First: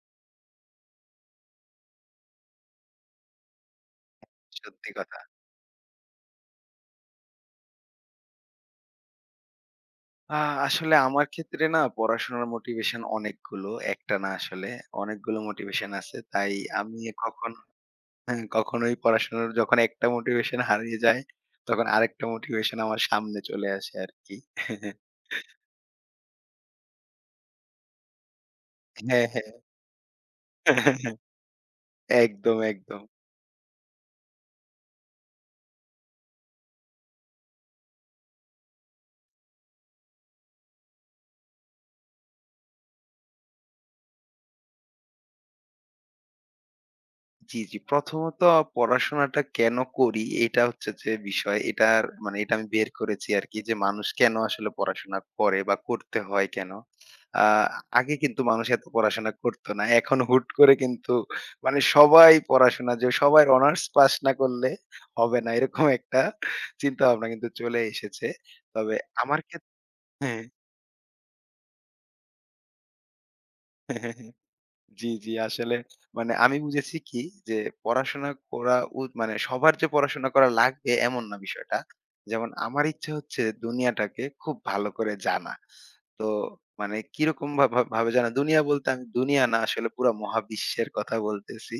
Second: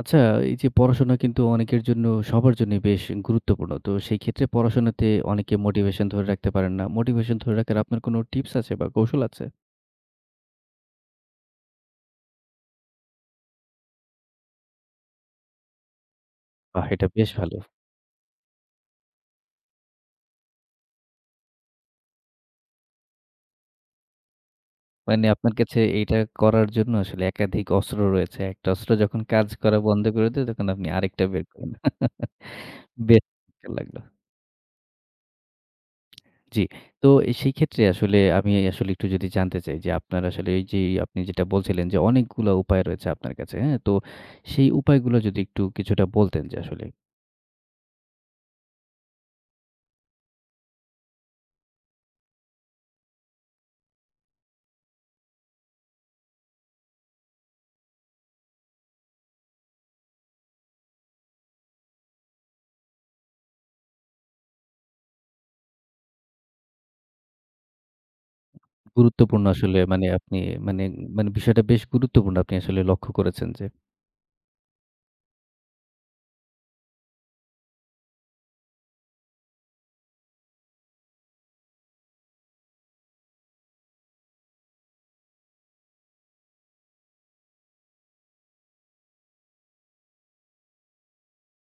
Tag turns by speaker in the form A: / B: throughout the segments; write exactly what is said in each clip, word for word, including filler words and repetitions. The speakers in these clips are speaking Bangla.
A: আচ্ছা, এই যে পড়াশোনা কিন্তু অনেকের জন্য সবার জন্যই বেশ গুরুত্বপূর্ণ। তো সেই ক্ষেত্রে
B: সত্যি
A: পড়াশোনাতে
B: কথা।
A: অনেকে মোটিভেশন ধরে রাখতে পারেন না। মোটিভেশন ধরে রাখার আপনার কোনো টিপস আছে বা কৌশল আছে?
B: আ আসলে আমার ক্ষেত্রে না পড়াশোনার মোটিভেশন অনেকগুলো। একটা না, আসলে অনেকগুলো মোটিভেশন আছে। তাই
A: বাহ!
B: আমি
A: এটা বেশ
B: কখন
A: ভালো।
B: হ্যাঁ, কখনোই পড়াশোনার যখন একটা মোটিভেশন হারিয়ে যায়, তখন আরেকটা মোটিভেশন আমার সামনে চলে আসে আরকি।
A: মানে আপনার কাছে এইটা করার জন্য আসলে একাধিক অস্ত্র রয়েছে। একটা অস্ত্র যখন
B: হ্যাঁ, হ্যাঁ।
A: কাজ করা বন্ধ করে দেয় তখন আপনি আরেকটা বের করেন।
B: একদম, একদম।
A: বেশ চমৎকার লাগলো। জি। তো সেই ক্ষেত্রে আসলে আমি আসলে একটু যদি জানতে চাই যে আপনার আসলে এই যে আপনি যেটা বলছিলেন যে অনেকগুলা উপায় রয়েছে আপনার কাছে, হ্যাঁ? তো সেই উপায়গুলো যদি একটু কিছুটা বলতেন যে আসলে
B: জি, জি। প্রথমত পড়াশোনাটা কেন করি এটা হচ্ছে যে বিষয়। এটার মানে এটা আমি বের করেছি আরকি, যে মানুষ কেন আসলে পড়াশোনা করে বা করতে হয় কেন? আ আগে কিন্তু মানুষ এত পড়াশোনা করত না। এখন হুট করে কিন্তু মানে সবাই পড়াশোনা যে, সবার অনার্স পাস না করলে হবে না, এরকম একটা চিন্তাভাবনা কিন্তু চলে এসেছে। তবে আমার
A: গুরুত্বপূর্ণ
B: ক্ষেত্রে
A: আসলে মানে আপনি
B: হ্যাঁ।
A: মানে, মানে বিষয়টা বেশ গুরুত্বপূর্ণ আপনি আসলে লক্ষ্য করেছেন যে
B: হ্যাঁ, হ্যাঁ, হ্যাঁ। জি, জি। আসলে মানে আমি বুঝেছি কি, যে পড়াশোনা করা উ মানে সবার যে পড়াশোনা করা লাগবে এমন না বিষয়টা। যেমন আমার ইচ্ছা হচ্ছে দুনিয়াটাকে খুব ভালো করে জানা। তো মানে কিরকম ভা ভা ভাবে জানা? দুনিয়া বলতে আমি দুনিয়া না, আসলে পুরা মহাবিশ্বের কথা বলতেছি।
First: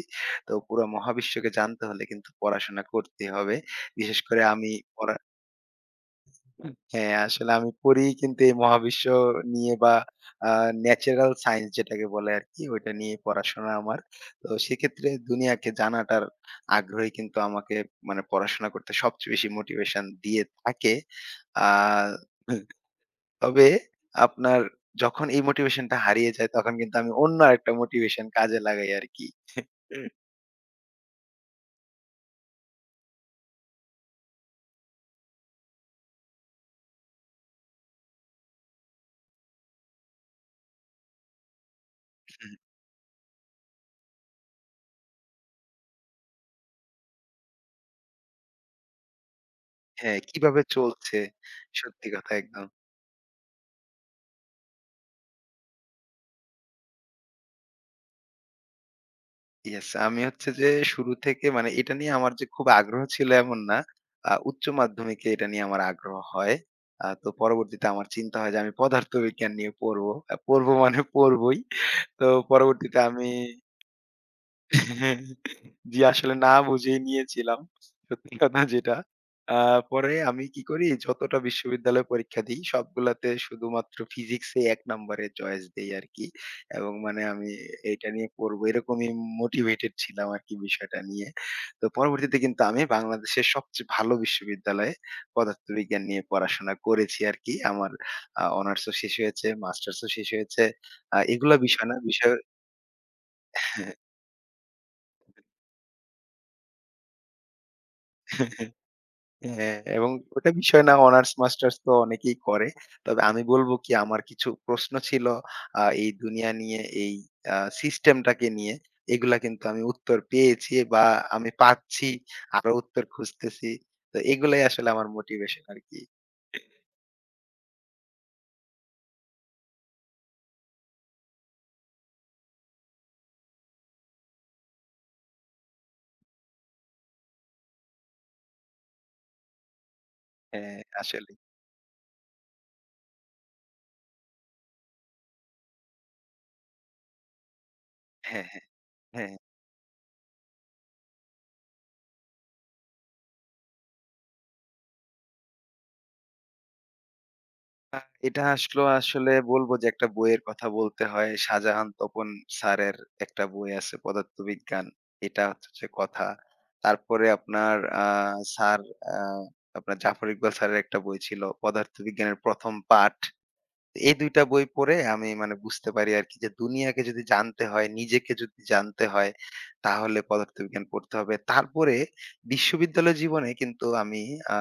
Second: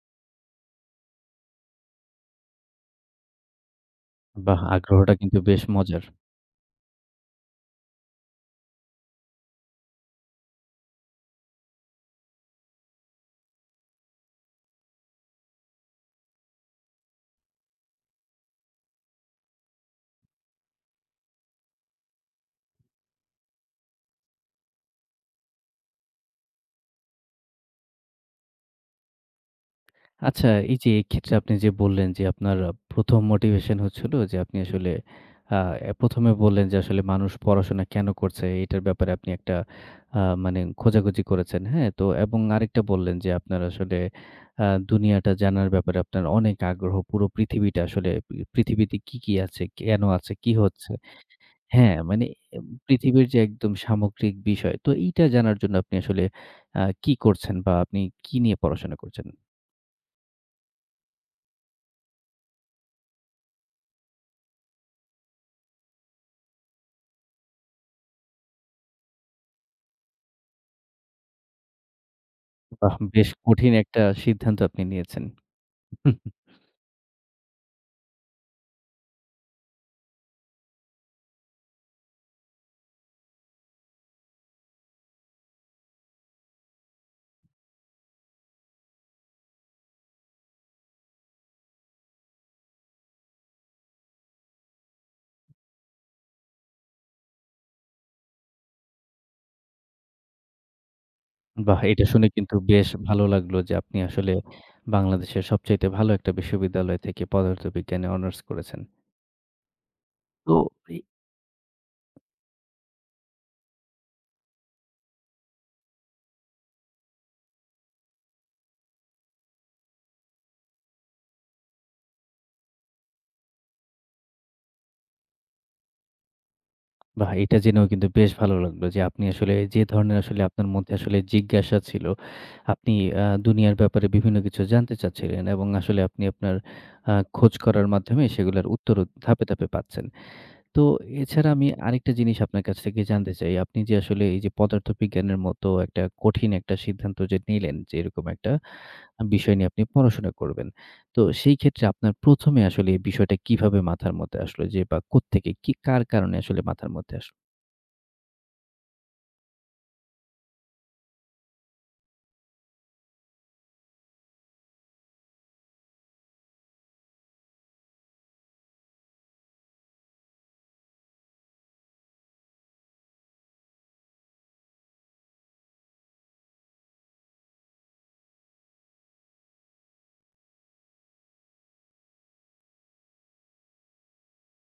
B: তো পুরা মহাবিশ্বকে জানতে হলে কিন্তু পড়াশোনা করতে হবে। বিশেষ করে
A: বাহ!
B: আমি
A: আগ্রহটা
B: পড়া
A: কিন্তু বেশ মজার।
B: হ্যাঁ, আসলে আমি পড়ি কিন্তু এই মহাবিশ্ব নিয়ে, বা আ ন্যাচারাল সায়েন্স যেটাকে বলে আরকি ওইটা নিয়ে পড়াশোনা আমার। তো সেক্ষেত্রে দুনিয়াকে জানাটার আগ্রহই কিন্তু আমাকে মানে পড়াশোনা করতে সবচেয়ে বেশি মোটিভেশন দিয়ে থাকে। আ তবে আপনার যখন এই মোটিভেশনটা হারিয়ে যায় তখন কিন্তু আমি অন্য আরেকটা মোটিভেশন কাজে লাগাই আরকি।
A: আচ্ছা, এই যে এক্ষেত্রে আপনি যে বললেন যে আপনার আ প্রথম মোটিভেশন হচ্ছিল যে আপনি আসলে আ প্রথম এ বললেন যে আসলে মানুষ পড়াশোনা কেন করছে? এটার ব্যাপারে আপনি একটা আ মানে খোঁজাখুঁজি করেছেন, হ্যাঁ? তো এবং আরেকটা বললেন যে আপনার আসলে আ দুনিয়াটা জানার ব্যাপারে আপনার অনেক আগ্রহ। পুরো পৃথিবীটা আসলে পৃ পৃথিবীতে কি, কি আছে? কেন
B: হ্যাঁ,
A: আছে? কি
B: কিভাবে
A: হচ্ছে?
B: চলছে।
A: হ্যাঁ,
B: সত্যি
A: মানে
B: কথা
A: এ
B: একদম।
A: পৃথিবীর যে একদম সামগ্রিক বিষয়। তো এইটা জানার জন্য আপনি আসলে আ কি করছেন বা আপনি কি নিয়ে পড়াশোনা করছেন?
B: ইয়েস, আমি হচ্ছে যে শুরু থেকে মানে এটা নিয়ে আমার যে খুব আগ্রহ ছিল এমন না। আ উচ্চ মাধ্যমিকে এটা নিয়ে আমার আগ্রহ হয়। আ তো পরবর্তীতে আমার চিন্তা হয় যে আমি পদার্থবিজ্ঞান নিয়ে পড়বো। আ পড়বো মানে পড়বোই। তো
A: বাহ!
B: পরবর্তীতে আমি
A: বেশ কঠিন একটা সিদ্ধান্ত আপনি
B: হ্যাঁ,
A: নিয়েছেন।
B: জি, আসলে না বুঝেই নিয়েছিলাম। সত্যি কথা যেটা। আ পরে আমি কি করি, যতটা বিশ্ববিদ্যালয়ে পরীক্ষা দিই সবগুলাতে শুধুমাত্র ফিজিক্সে এক নম্বরে চয়েস দেই আরকি। এবং মানে আমি এটা নিয়ে পড়বো এরকমই মোটিভেটেড ছিলাম আরকি বিষয়টা নিয়ে। তো পরবর্তীতে কিন্তু আমি বাংলাদেশের সবচেয়ে ভালো বিশ্ববিদ্যালয়ে পদার্থবিজ্ঞান নিয়ে পড়াশোনা করেছি আরকি। আমার আ অনার্সও শেষ হয়েছে, মাস্টার্সও শেষ হয়েছে। আ এগুলা
A: বাহ!
B: বিষয় না,
A: এটা শুনে
B: বিষয়
A: কিন্তু বেশ ভালো লাগলো যে আপনি আসলে বাংলাদেশের সবচাইতে ভালো একটা বিশ্ববিদ্যালয় থেকে পদার্থবিজ্ঞানে অনার্স করেছেন।
B: হ্যাঁ, এবং ওটা
A: তো
B: বিষয় না,
A: এ
B: অনার্স মাস্টার্স তো অনেকেই করে। তবে আমি বলব কি, আমার কিছু প্রশ্ন ছিল আ এই দুনিয়া নিয়ে, এই আ সিস্টেমটাকে নিয়ে। এগুলা কিন্তু আমি উত্তর পেয়েছি, বা আমি পাচ্ছি, আরো উত্তর খুঁজতেছি। তো এগুলাই আসলে আমার মোটিভেশন আরকি।
A: বাহ! এটা জেনেও কিন্তু বেশ ভালো লাগলো যে আপনি আসলে যে ধরনের আসলে আপনার মধ্যে আসলে জিজ্ঞাসা ছিল, আপনি আ দুনিয়ার ব্যাপারে বিভিন্ন কিছু জানতে চাচ্ছিলেন এবং আসলে আপনি আপনার আ খোঁজ করার মাধ্যমে সেগুলার উত্তরও ধাপে, ধাপে পাচ্ছেন।
B: হ্যাঁ,
A: তো
B: আসলেই।
A: এছাড়া আমি আরেকটা জিনিস আপনার কাছ থেকে জানতে চাই। আপনি যে আসলে এই যে পদার্থবিজ্ঞানের মতো একটা কঠিন একটা সিদ্ধান্ত যে নিলেন যে এরকম
B: হ্যাঁ,
A: একটা
B: হ্যাঁ,
A: আ
B: হ্যাঁ।
A: বিষয় নিয়ে আপনি পড়াশোনা করবেন। তো সেই ক্ষেত্রে আপনার প্রথম এ আসলে এই বিষয়টা কিভাবে মাথার মধ্যে আসলো যে বা কোত্থেকে কি কার কারণে আসলে মাথার মধ্যে আসলো?
B: আ এটা আসলো, আসলে বলবো যে একটা বইয়ের কথা বলতে হয়। শাহজাহান তপন স্যারের একটা বই আছে, পদার্থবিজ্ঞান। এটা হচ্ছে কথা। তারপরে আপনার আ স্যার আ আপনার জাফর ইকবাল স্যারের একটা বই ছিল, পদার্থবিজ্ঞানের ১ম পাঠ। এই দুই টা বই পড়ে আমি মানে বুঝতে পারি আরকি যে দুনিয়াকে যদি জানতে হয়, নিজেকে যদি জানতে হয়, তাহলে পদার্থবিজ্ঞান পড়তে হবে। তারপরে বিশ্ববিদ্যালয় জীবনে কিন্তু আমি আ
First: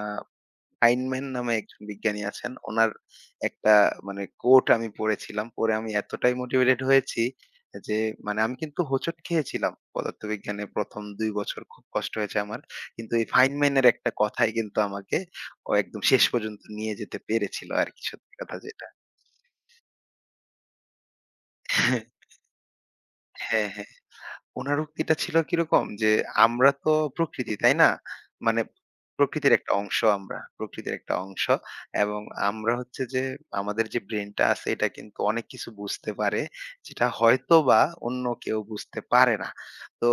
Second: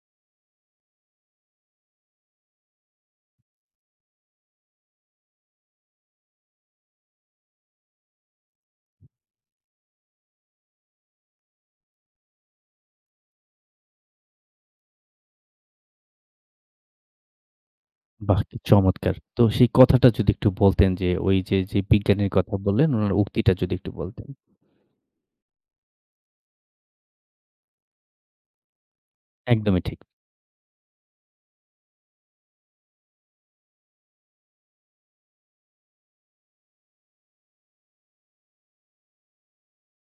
B: ফাইনম্যান নামে একজন বিজ্ঞানী আছেন। ওনার একটা মানে কোট আমি পড়েছিলাম। পড়ে আমি এতটাই মোটিভেটেড হয়েছি যে মানে আমি কিন্তু হোঁচট খেয়েছিলাম। পদার্থবিজ্ঞানে ১ম দুই বছর খুব কষ্ট হয়েছে আমার। কিন্তু এই ফাইনম্যানের একটা কথাই কিন্তু আমাকে ও একদম শেষ পর্যন্ত নিয়ে যেতে পেরেছিল আরকি, সত্যি
A: বাহ!
B: কথা
A: কি
B: যেটা।
A: চমৎকার। তো সেই কথাটা যদি একটু বলতেন যে ওই যে, যে বিজ্ঞানীর কথা বললেন উনার উক্তিটা
B: হ্যাঁ,
A: যদি
B: হ্যাঁ।
A: একটু বলতেন।
B: উনার উক্তিটা ছিল কিরকম যে, আমরা তো প্রকৃতি, তাই না? মানে প্রকৃতির একটা
A: একদমই
B: অংশ
A: ঠিক।
B: আমরা। প্রকৃতির একটা অংশ, এবং আমরা হচ্ছে যে আমাদের যে ব্রেইনটা আছে এটা কিন্তু অনেক কিছু বুঝতে পারে, যেটা হয়তোবা অন্য কেউ বুঝতে পারে না। তো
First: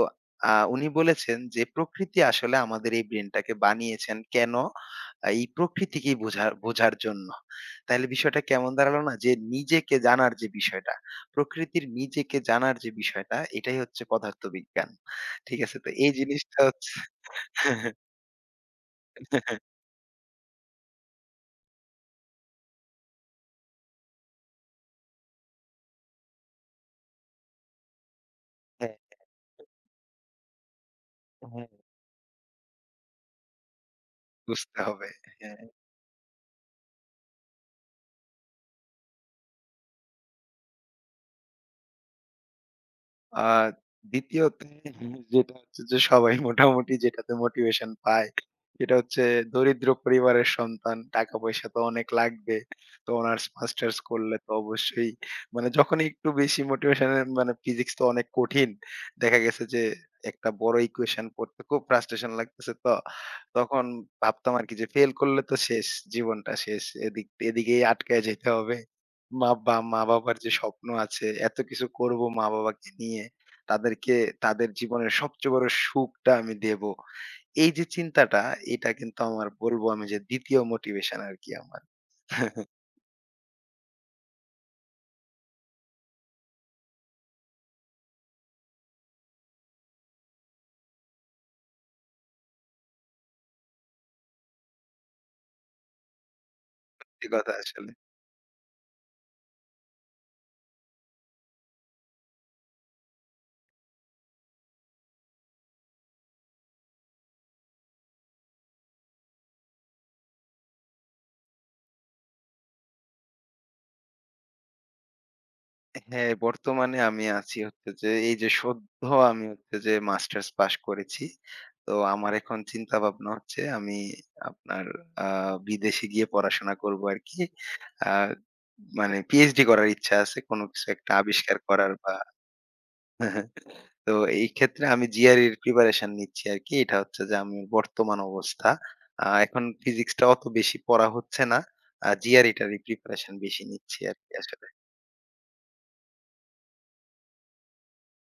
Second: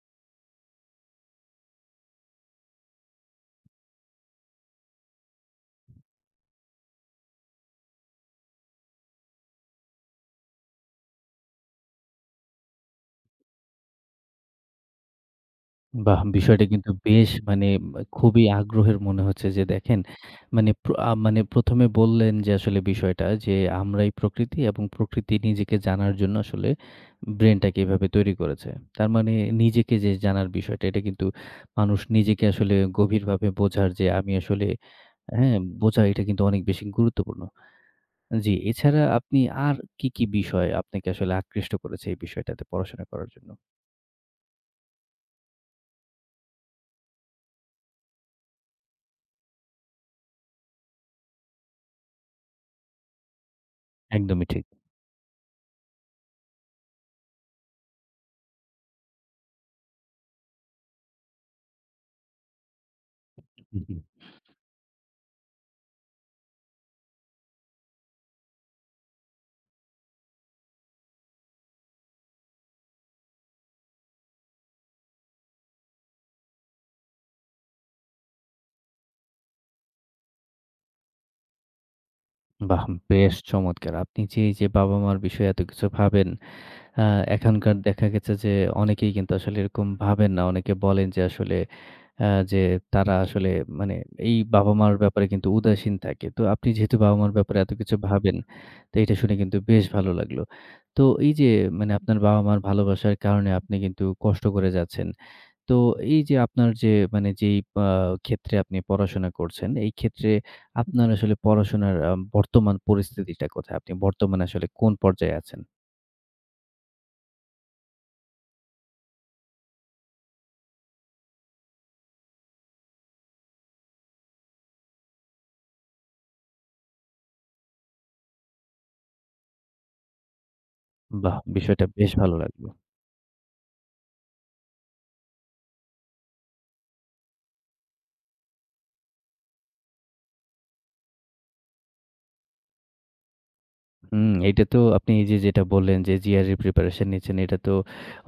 B: আ উনি বলেছেন যে, "প্রকৃতি আসলে আমাদের এই ব্রেইনটাকে বানিয়েছেন কেন? এই প্রকৃতিকেই বোঝা বোঝার জন্য।" তাইলে বিষয়টা কেমন দাঁড়ালো না? যে নিজেকে জানার যে বিষয়টা, প্রকৃতির নিজেকে জানার যে বিষয়টা, এটাই হচ্ছে পদার্থবিজ্ঞান। ঠিক আছে? তো এই
A: বাহ!
B: জিনিসটা
A: বিষয়টা কিন্তু
B: হচ্ছে
A: বেশ মানে উম, খুবই আগ্রহের মনে হচ্ছে যে দেখেন, মানে প্র আ মানে প্রথম এ বললেন যে আসলে বিষয়টা যে আমরাই প্রকৃতি এবং প্রকৃতি নিজেকে জানার জন্য আসলে ব্রেইনটাকে এভাবে তৈরি করেছে।
B: হ্যাঁ,
A: তার মানে নিজেকে যে জানার বিষয়টা এটা কিন্তু
B: হ্যাঁ,
A: মানুষ নিজেকে আসলে গভীরভাবে বোঝার যে আমি আসলে
B: বুঝতে হবে।
A: হ্যাঁ,
B: হ্যাঁ।
A: বোঝা এটা কিন্তু অনেক বেশি গুরুত্বপূর্ণ। জি, এছাড়া আপনি আর কি, কি বিষয় আপনাকে আসলে আকৃষ্ট করেছে এই বিষয়টাতে পড়াশোনা করার
B: আ
A: জন্য?
B: দ্বিতীয়তে যেটা হচ্ছে যে, সবাই মোটামুটি যেটাতে মোটিভেশন পায়, সেটা হচ্ছে দরিদ্র পরিবারের সন্তান। টাকা পয়সা তো অনেক লাগবে। তো অনার্স মাস্টার্স করলে
A: একদমই
B: তো
A: ঠিক।
B: অবশ্যই মানে যখনই একটু বেশি মোটিভেশন এর মানে, ফিজিক্স তো অনেক কঠিন। দেখা গেছে যে একটা বড় ইকুয়েশন পড়তে খুব ফ্রাস্ট্রেশন লাগতেছে তো।
A: হু,
B: তখন
A: হু।
B: ভাবতাম আরকি যে ফেল করলে তো শেষ, জীবনটা শেষ। এদিক এদিকেই আটকায় যেতে হবে। মা বা মা-বাবার যে স্বপ্ন আছে, এত কিছু করব মা-বাবাকে নিয়ে। তাদেরকে, তাদের জীবনের সবচেয়ে বড় সুখটা আমি দেব। এই যে চিন্তাটা, এটা কিন্তু আমার বলব আমি যে ২য় মোটিভেশন আরকি আমার।
A: বাহ! বেশ চমৎকার! আপনি যে এই যে বাবা-মার বিষয়ে এত কিছু ভাবেন, আ এখনকার দেখা গেছে যে অনেকেই কিন্তু আসলে এরকম ভাবেন না। অনেকে বলেন যে আসলে আ যে তারা আসলে মানে এই বাবা-মার ব্যাপারে কিন্তু উদাসীন থাকে। তো আপনি যেহেতু
B: সত্যি
A: বাবা-মার
B: কথা
A: ব্যাপারে এত
B: আসলে।
A: কিছু ভাবেন, তো এটা শুনে কিন্তু বেশ ভালো লাগলো। তো এই যে মানে আপনার বাবা-মার ভালোবাসার কারণে আপনি কিন্তু কষ্ট করে যাচ্ছেন। তো এই যে আপনার যে মানে যেই আ ক্ষেত্রে আপনি পড়াশোনা করছেন, এই ক্ষেত্রে আপনার আসলে পড়াশোনার আ বর্তমান পরিস্থিতিটা কোথায়? আপনি বর্তমানে আসলে কোন পর্যায়ে আছেন?
B: হ্যাঁ, বর্তমানে আমি আছি হচ্ছে যে এই যে সদ্য আমি হচ্ছে যে মাস্টার্স পাশ করেছি। তো আমার এখন চিন্তা ভাবনা হচ্ছে আমি আপনার আ বিদেশে গিয়ে পড়াশোনা করব আরকি। আ মানে পিএইচডি করার ইচ্ছা আছে। কোন কিছু একটা
A: বাহ!
B: আবিষ্কার
A: বিষয়টা
B: করার
A: বেশ
B: বা
A: ভালো লাগলো।
B: তো এই ক্ষেত্রে আমি জিআরইর প্রিপারেশন নিচ্ছি আরকি। এটা হচ্ছে যে আমি বর্তমান অবস্থা। আ এখন ফিজিক্সটা অত বেশি পড়া হচ্ছে না। আ জিআরইটারই প্রিপারেশন বেশি নিচ্ছি
A: হুম,
B: আরকি
A: এইটা
B: আসলে।
A: তো আপনি এই যে যেটা বললেন যে জিআরই প্রিপারেশন নিচ্ছেন, এটা তো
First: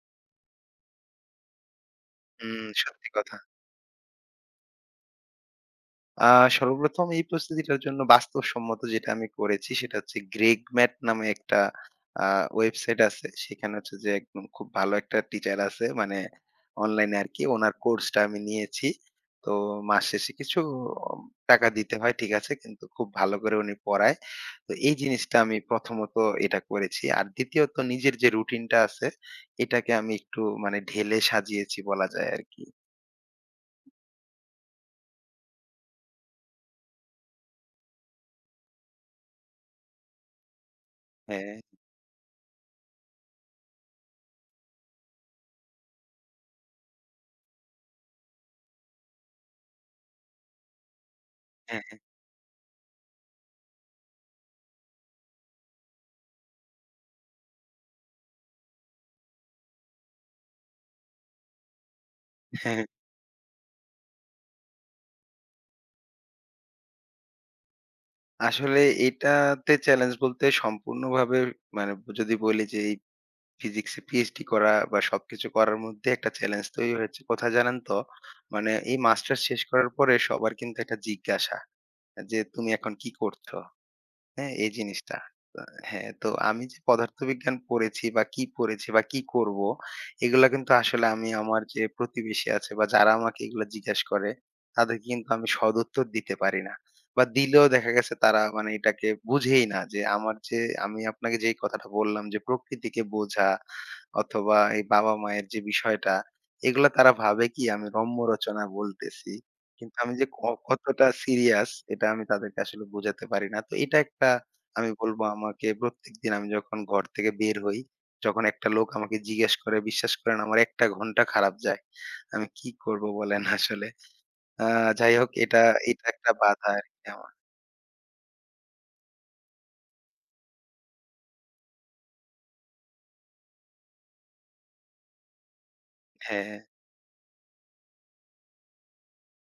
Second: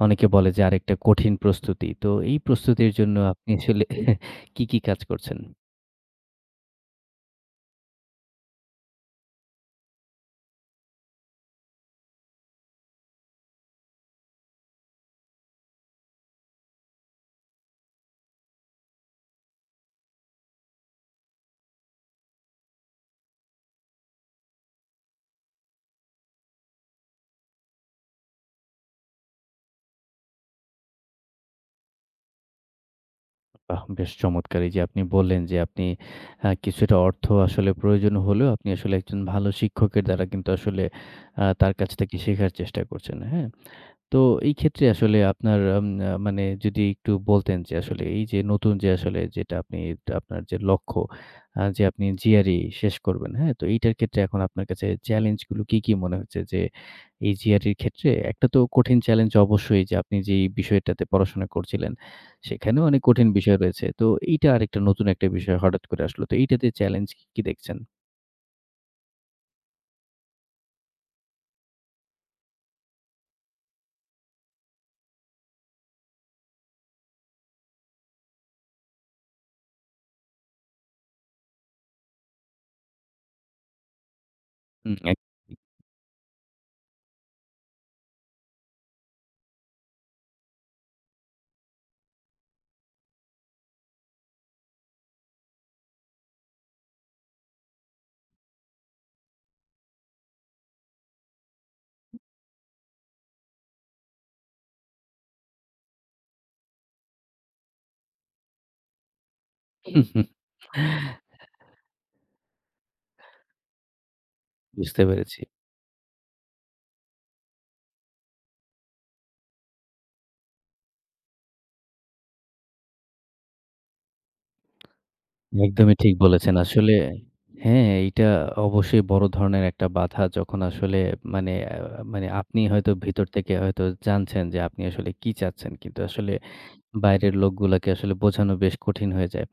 A: অনেকে বলে যে আরেকটা কঠিন প্রস্তুতি। তো এই
B: হুম,
A: প্রস্তুতির
B: সত্যি
A: জন্য
B: কথা।
A: আপনি আসলে কি, কি কাজ করছেন?
B: আ সর্বপ্রথম এই প্রস্তুতিটার জন্য বাস্তবসম্মত যেটা আমি করেছি সেটা হচ্ছে গ্রেগ ম্যাট নামে একটা আ ওয়েবসাইট আছে। সেখানে হচ্ছে যে একদম খুব ভালো একটা টিচার আছে, মানে অনলাইনে আরকি, ওনার কোর্সটা আমি নিয়েছি। তো মাস শেষে কিছু অম টাকা দিতে হয়, ঠিক আছে। কিন্তু খুব ভালো করে উনি পড়ায়। তো এই জিনিসটা আমি প্রথমত এটা করেছি। আর দ্বিতীয়ত নিজের যে রুটিনটা আছে এটাকে আমি একটু মানে ঢেলে সাজিয়েছি বলা যায় আরকি।
A: বাহ! বেশ চমৎকার! এই যে আপনি বললেন যে আপনি আ কিছুটা অর্থ আসলে প্রয়োজন হলেও আপনি আসলে একজন ভালো শিক্ষকের দ্বারা কিন্তু আসলে আ
B: হ্যাঁ,
A: তার কাছ থেকে শেখার চেষ্টা করছেন। হ্যাঁ? তো এই ক্ষেত্রে আসলে আপনার আম আ মানে যদি একটু বলতেন যে আসলে এই যে নতুন যে আসলে যেটা আপনি আপনার যে লক্ষ্য আ যে
B: হ্যাঁ,
A: আপনি জি আর ই শেষ করবেন, হ্যাঁ? তো এইটার ক্ষেত্রে এখন আপনার কাছে চ্যালেঞ্জ গুলো কি, কি মনে হচ্ছে? যে এই জি আর ই র ক্ষেত্রে একটা তো কঠিন চ্যালেঞ্জ অবশ্যই যে আপনি যেই বিষয়টাতে পড়াশোনা করছিলেন, সেখানেও
B: হ্যাঁ।
A: অনেক কঠিন বিষয় রয়েছে। তো এইটা আরেকটা নতুন একটা বিষয় হঠাৎ করে আসলো। তো এইটাতে চ্যালেঞ্জ কি কি দেখছেন?
B: আসলে এটাতে চ্যালেঞ্জ বলতে সম্পূর্ণভাবে মানে, যদি বলি যে এই ফিজিক্সে পিএইচডি করা বা সবকিছু করার মধ্যে একটা চ্যালেঞ্জ তৈরি হয়েছে কোথায় জানেন তো? মানে এই মাস্টার্স শেষ করার পরে সবার কিন্তু একটা জিজ্ঞাসা, যে, "তুমি এখন কি করছো?" হ্যাঁ, এই
A: হুম। এক
B: জিনিসটা। আ হ্যাঁ, তো আমি যে পদার্থবিজ্ঞান পড়েছি বা কি পড়েছি বা কি করব, এগুলা কিন্তু আসলে আমি আমার যে প্রতিবেশী আছে বা যারা আমাকে এগুলা জিজ্ঞাসা করে, তাদেরকে কিন্তু আমি সদুত্তর দিতে পারি না। বা দিলেও দেখা গেছে তারা মানে এটাকে বুঝেই না যে আমার যে, আমি আপনাকে যেই কথাটা বললাম যে প্রকৃতিকে বোঝা অথবা এই বাবা-মায়ের যে বিষয়টা, এগুলা তারা ভাবে কি আমি রম্য রচনা বলতেছি। কিন্তু আমি যে ক কতটা সিরিয়াস, এটা আমি তাদেরকে আসলে বোঝাতে পারি না। তো এটা একটা, আমি
A: বুঝতে
B: বলব
A: পেরেছি।
B: আমাকে প্রত্যেকদিন আমি যখন ঘর থেকে বের হই, যখন একটা লোক আমাকে জিজ্ঞেস করে, বিশ্বাস করেন আমার এক টা ঘন্টা খারাপ যায়। আমি কি করব বলেন আসলে। আ যাই হোক এটা,
A: একদমই
B: এটা
A: ঠিক
B: একটা
A: বলেছেন।
B: বাধা
A: আসলে
B: আরকি আমার।
A: হ্যাঁ, এইটা অবশ্যই বড় ধরনের একটা বাধা যখন আসলে মানে আ মানে আপনি হয়তো ভিতর থেকে হয়তো জানছেন যে আপনি আসলে কি চাচ্ছেন। কিন্তু আসলে
B: হ্যাঁ,
A: বাইরের লোকগুলাকে আসলে বোঝানো বেশ কঠিন হয়ে যায়।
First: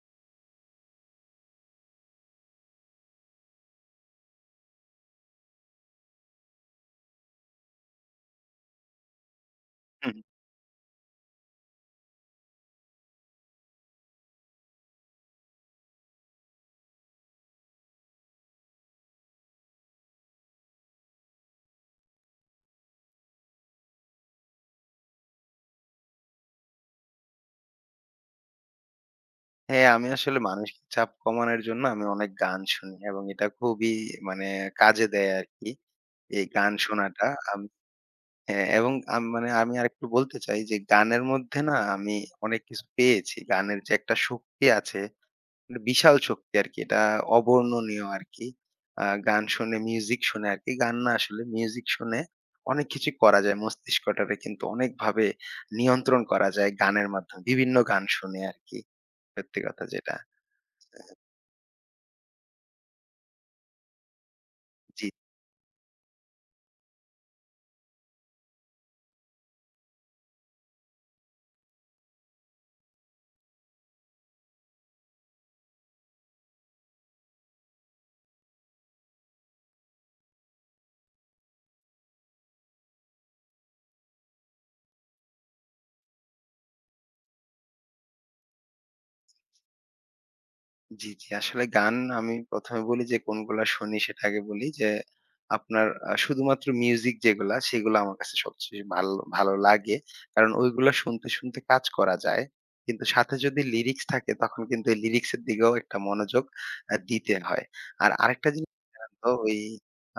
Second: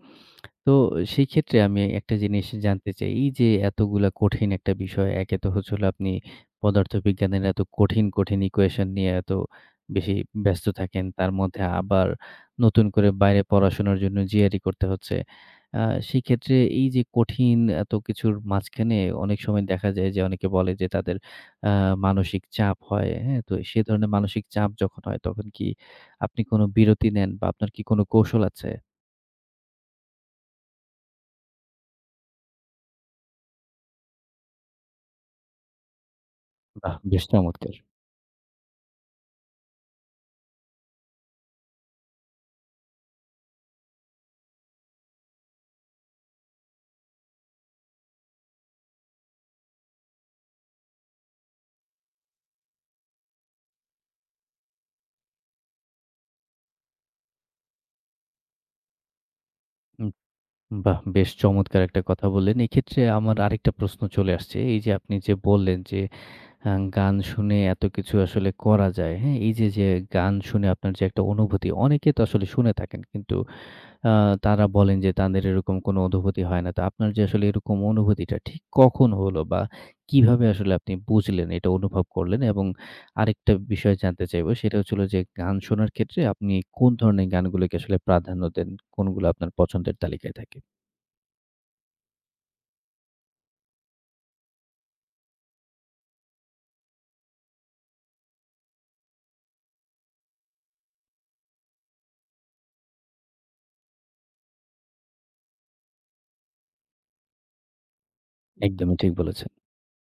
A: তো সেই ক্ষেত্রে আমি একটা জিনিস জানতে চাই। এই যে এতগুলা কঠিন একটা বিষয়, একে তো হচ্ছে হলো আপনি পদার্থবিজ্ঞানের এত কঠিন, কঠিন ইকুয়েশন নিয়ে এত বেশি
B: হুম।
A: ব্যস্ত থাকেন। তার মধ্যে আবার নতুন করে বাইরে পড়াশোনার জন্য জিআরই করতে হচ্ছে। আ সেই ক্ষেত্রে এই যে কঠিন এত কিছুর মাঝখানে অনেক সময় দেখা যায় যে অনেকে বলে যে তাদের আ মানসিক চাপ হয়, হ্যাঁ? তো সে ধরনের মানসিক চাপ যখন হয় তখন কি আপনি কোনো বিরতি নেন বা আপনার কি কোনো কৌশল আছে?
B: হ্যাঁ, আমি আসলে মানসিক চাপ কমানোর জন্য আমি অনেক গান শুনি, এবং এটা খুবই মানে কাজে দেয় আরকি। এই গান
A: বাহ! বেশ
B: শোনাটা আমি
A: চমৎকার।
B: হ্যাঁ, এবং আম মানে আমি আরেকটু বলতে চাই যে গানের মধ্যে না আমি অনেক কিছু পেয়েছি। গানের যে একটা শক্তি আছে, একটা বিশাল শক্তি আরকি। এটা অবর্ণনীয় আরকি। আ গান শুনে, মিউজিক শুনে আরকি। গান না আসলে মিউজিক শুনে অনেক কিছুই করা যায়। মস্তিষ্কটারে কিন্তু অনেকভাবে নিয়ন্ত্রণ করা যায় গানের মাধ্যমে। বিভিন্ন গান শুনে আরকি। সত্যি কথা যেটা।
A: বাহ! বেশ চমৎকার একটা কথা বললেন। এক্ষেত্রে আমার আরেকটা প্রশ্ন চলে আসছে। এই যে
B: জি।
A: আপনি যে বললেন যে আ গান শুনে এত কিছু আসলে করা যায়, হ্যাঁ? এই যে, যে গান শুনে আপনার যে একটা অনুভূতি, অনেকে তো আসলে শুনে থাকেন। কিন্তু আ তারা বলেন যে তাদের এরকম কোনো অনুভূতি হয় না। তো আপনার যে আসলে এরকম অনুভূতিটা ঠিক কখন হলো বা কিভাবে আসলে আপনি বুঝলেন, এটা অনুভব করলেন? এবং আরেকটা বিষয় জানতে চাইবো সেটা হচ্ছিল যে গান শোনার ক্ষেত্রে আপনি কোন ধরনের গানগুলোকে আসলে প্রাধান্য দেন? কোনগুলো আপনার পছন্দের তালিকায় থাকে?
B: জি, জি। আসলে গান আমি ১ম এ বলি যে কোনগুলা শুনি সেটা আগে বলি যে, আপনার আ শুধুমাত্র মিউজিক যেগুলা সেগুলা আমার কাছে সবচেয়ে ভালো ভালো লাগে। কারণ ওইগুলা শুনতে, শুনতে কাজ করা যায়। কিন্তু সাথে যদি লিরিক্স থাকে তখন কিন্তু এই লিরিক্স এর দিকেও একটা মনোযোগ আ দিতে হয়। আর আরেকটা জিনিস
A: একদমই ঠিক
B: জানেন তো,
A: বলেছেন।
B: ওই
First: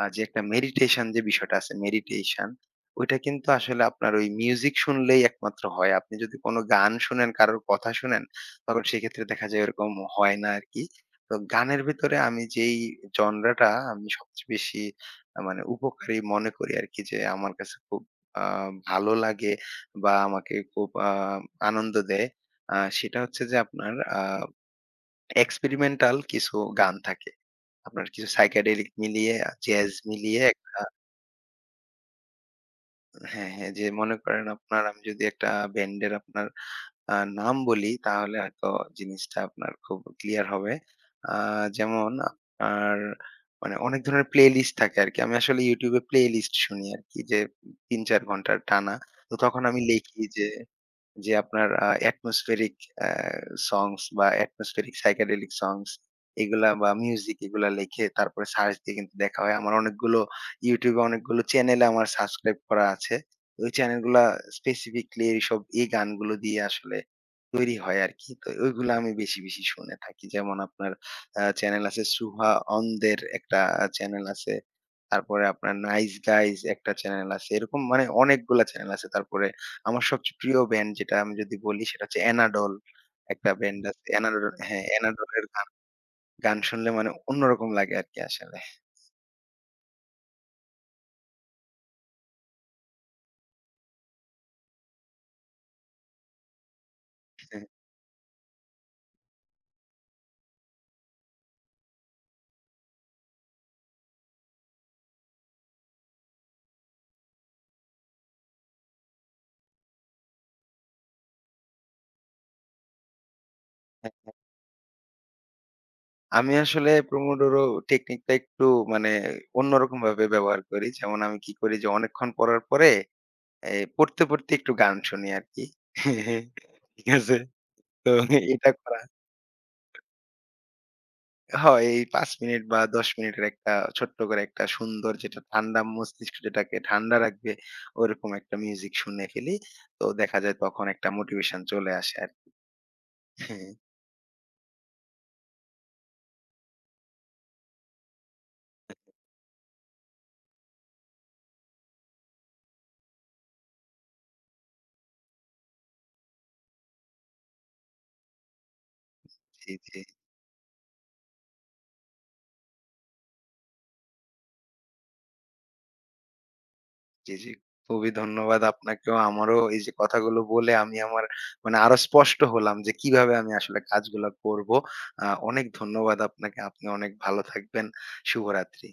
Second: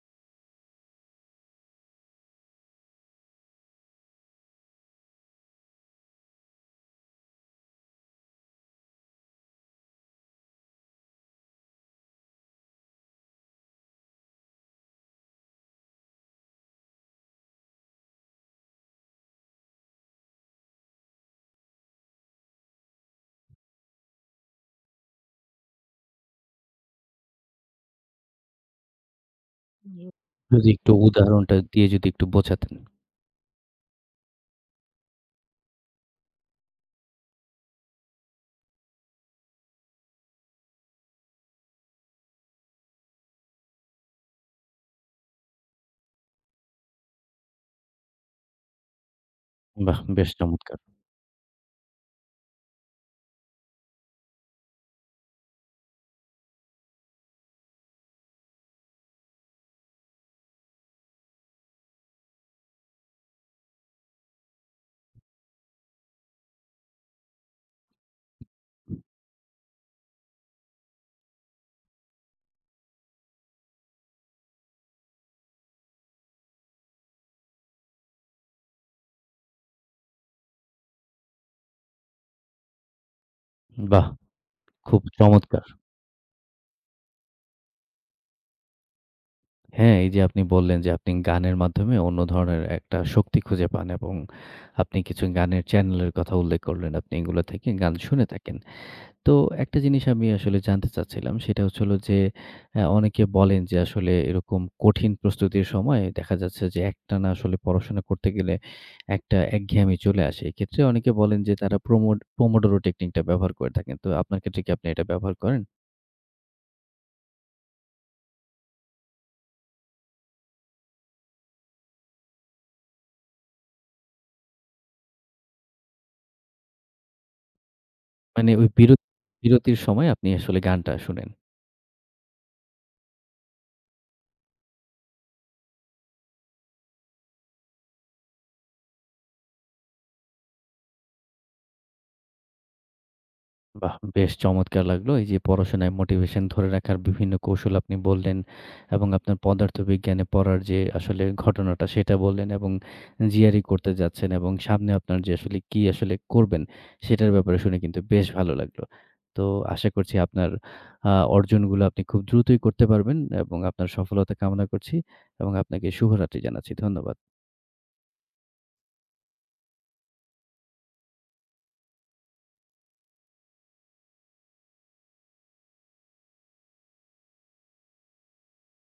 B: আ যে একটা মেডিটেশন যে বিষয়টা আছে, মেডিটেশন ওইটা কিন্তু আসলে আপনার ওই মিউজিক শুনলেই একমাত্র হয়। আপনি যদি কোন গান শুনেন, কারোর কথা শুনেন তখন সেক্ষেত্রে দেখা যায় ওরকম হয় না আরকি। তো গানের ভেতরে আমি যেই জনরাটা আমি সবচেয়ে বেশি আ মানে উপকারী মনে করি আরকি, যে আমার কাছে খুব আ ভালো লাগে বা আমাকে খুব আ আনন্দ দেয়। আ সেটা হচ্ছে যে আপনার আ experimental কিছু গান থাকে। আপনার কিছু psychedelic মিলিয়ে, জ্যাজ
A: জি।
B: মিলিয়ে
A: যদি
B: একটা
A: একটু উদাহরণটা দিয়ে যদি একটু বোঝাতেন।
B: হ্যাঁ, হ্যাঁ, যে মনে করেন আপনার, আমি যদি একটা ব্যান্ডের আপনার আ নাম বলি তাহলে হয়তো জিনিসটা আপনার খুব ক্লিয়ার হবে। আ যেমন আপনার মানে অনেক ধরনের প্লেলিস্ট থাকে আরকি। আমি আসলে YouTube এ প্লেলিস্ট শুনি আরকি, যে তিন চার ঘন্টার টানা। তো তখন আমি
A: বাহ!
B: লিখি
A: বেশ
B: যে
A: চমৎকার।
B: যে আপনার আ atmospheric অ্যা songs বা atmospheric psychedelic songs, এগুলা বা মিউজিক, এগুলা লিখে তারপরে সার্চ দিয়ে কিন্তু দেখা হয়। আমার অনেকগুলো YouTube এ অনেকগুলো চ্যানেলে আমার সাবস্ক্রাইব করা আছে। ওই চ্যানেলগুলা স্পেসিফিকলি এইসব এই গানগুলো দিয়ে আসলে তৈরি হয় আরকি। তো ওইগুলা আমি বেশি, বেশি শুনে থাকি। যেমন আপনার আ চ্যানেল আছে সুহা অন্দের একটা চ্যানেল আছে। তারপরে আপনার নাইস গাইজ একটা চ্যানেল আছে। এরকম মানে অনেকগুলা চ্যানেল আছে। তারপরে আমার সবচেয়ে প্রিয় ব্যান্ড যেটা আমি যদি বলি সেটা হচ্ছে এনাডল। একটা ব্যান্ড
A: বাহ!
B: আছে এনাডল, হ্যাঁ,
A: খুব
B: এনাডলের
A: চমৎকার।
B: গান, গান শুনলে মানে অন্যরকম লাগে আরকি আসলে।
A: হ্যাঁ, এই যে আপনি বললেন যে আপনি গানের মাধ্যমে অন্য ধরনের একটা শক্তি খুঁজে পান এবং আপনি কিছু গানের চ্যানেলের কথা উল্লেখ করলেন। আপনি এগুলো থেকে গান শুনে থাকেন। তো একটা জিনিস আমি আসলে জানতে চাচ্ছিলাম সেটা হচ্ছে হলো যে, অ্যা অনেকে বলেন যে আসলে এরকম কঠিন প্রস্তুতির সময় দেখা যাচ্ছে যে একটানা আসলে পড়াশোনা করতে গেলে একটা একঘেয়েমি চলে আসে। এক্ষেত্রে অনেকে বলেন যে তারা প্রমোড পোমোডোরো টেকনিকটা ব্যবহার করে থাকেন। তো আপনার ক্ষেত্রে কি আপনি এটা ব্যবহার করেন?
B: আমি আসলে প্রোমোডোরো টেকনিকটা একটু মানে অন্যরকম ভাবে ব্যবহার করি। যেমন আমি কি করি যে অনেকক্ষণ পড়ার পরে এ পড়তে, পড়তে একটু গান শুনি আরকি। ঠিক আছে? তো
A: মানে ওই
B: এটা করা
A: বিরতি বিরতির সময় আপনি আসলে গানটা শোনেন?
B: হয়, এই পাঁচ মিনিট বা দশ মিনিটের একটা ছোট্ট করে একটা সুন্দর, যেটা ঠান্ডা মস্তিষ্ক যেটাকে ঠান্ডা রাখবে, ওরকম একটা মিউজিক শুনে ফেলি। তো দেখা যায় তখন একটা মোটিভেশন চলে আসে আরকি। হ্যাঁ,
A: বাহ! বেশ চমৎকার লাগলো। এই যে পড়াশোনায় মোটিভেশন ধরে রাখার বিভিন্ন কৌশল আপনি বললেন এবং আপনার পদার্থবিজ্ঞানে পড়ার যে আসলে ঘটনাটা সেটা বললেন এবং জিআরই করতে যাচ্ছেন এবং সামনে আপনার যে আসলে কি আসলে করবেন সেটার ব্যাপারে শুনে কিন্তু বেশ ভালো লাগলো। তো
B: জি,
A: আশা
B: জি,
A: করছি আপনার আ অর্জনগুলো আপনি খুব দ্রুতই করতে পারবেন এবং আপনার সফলতা কামনা করছি এবং আপনাকে শুভরাত্রি জানাচ্ছি। ধন্যবাদ।
B: জি, জি। খুবই ধন্যবাদ আপনাকেও। আমারও এই যে কথাগুলো বলে আমি আমার মানে আরো স্পষ্ট হলাম যে কিভাবে আমি আসলে কাজগুলা করব। আ অনেক ধন্যবাদ আপনাকে। আপনি অনেক ভালো থাকবেন। শুভরাত্রি।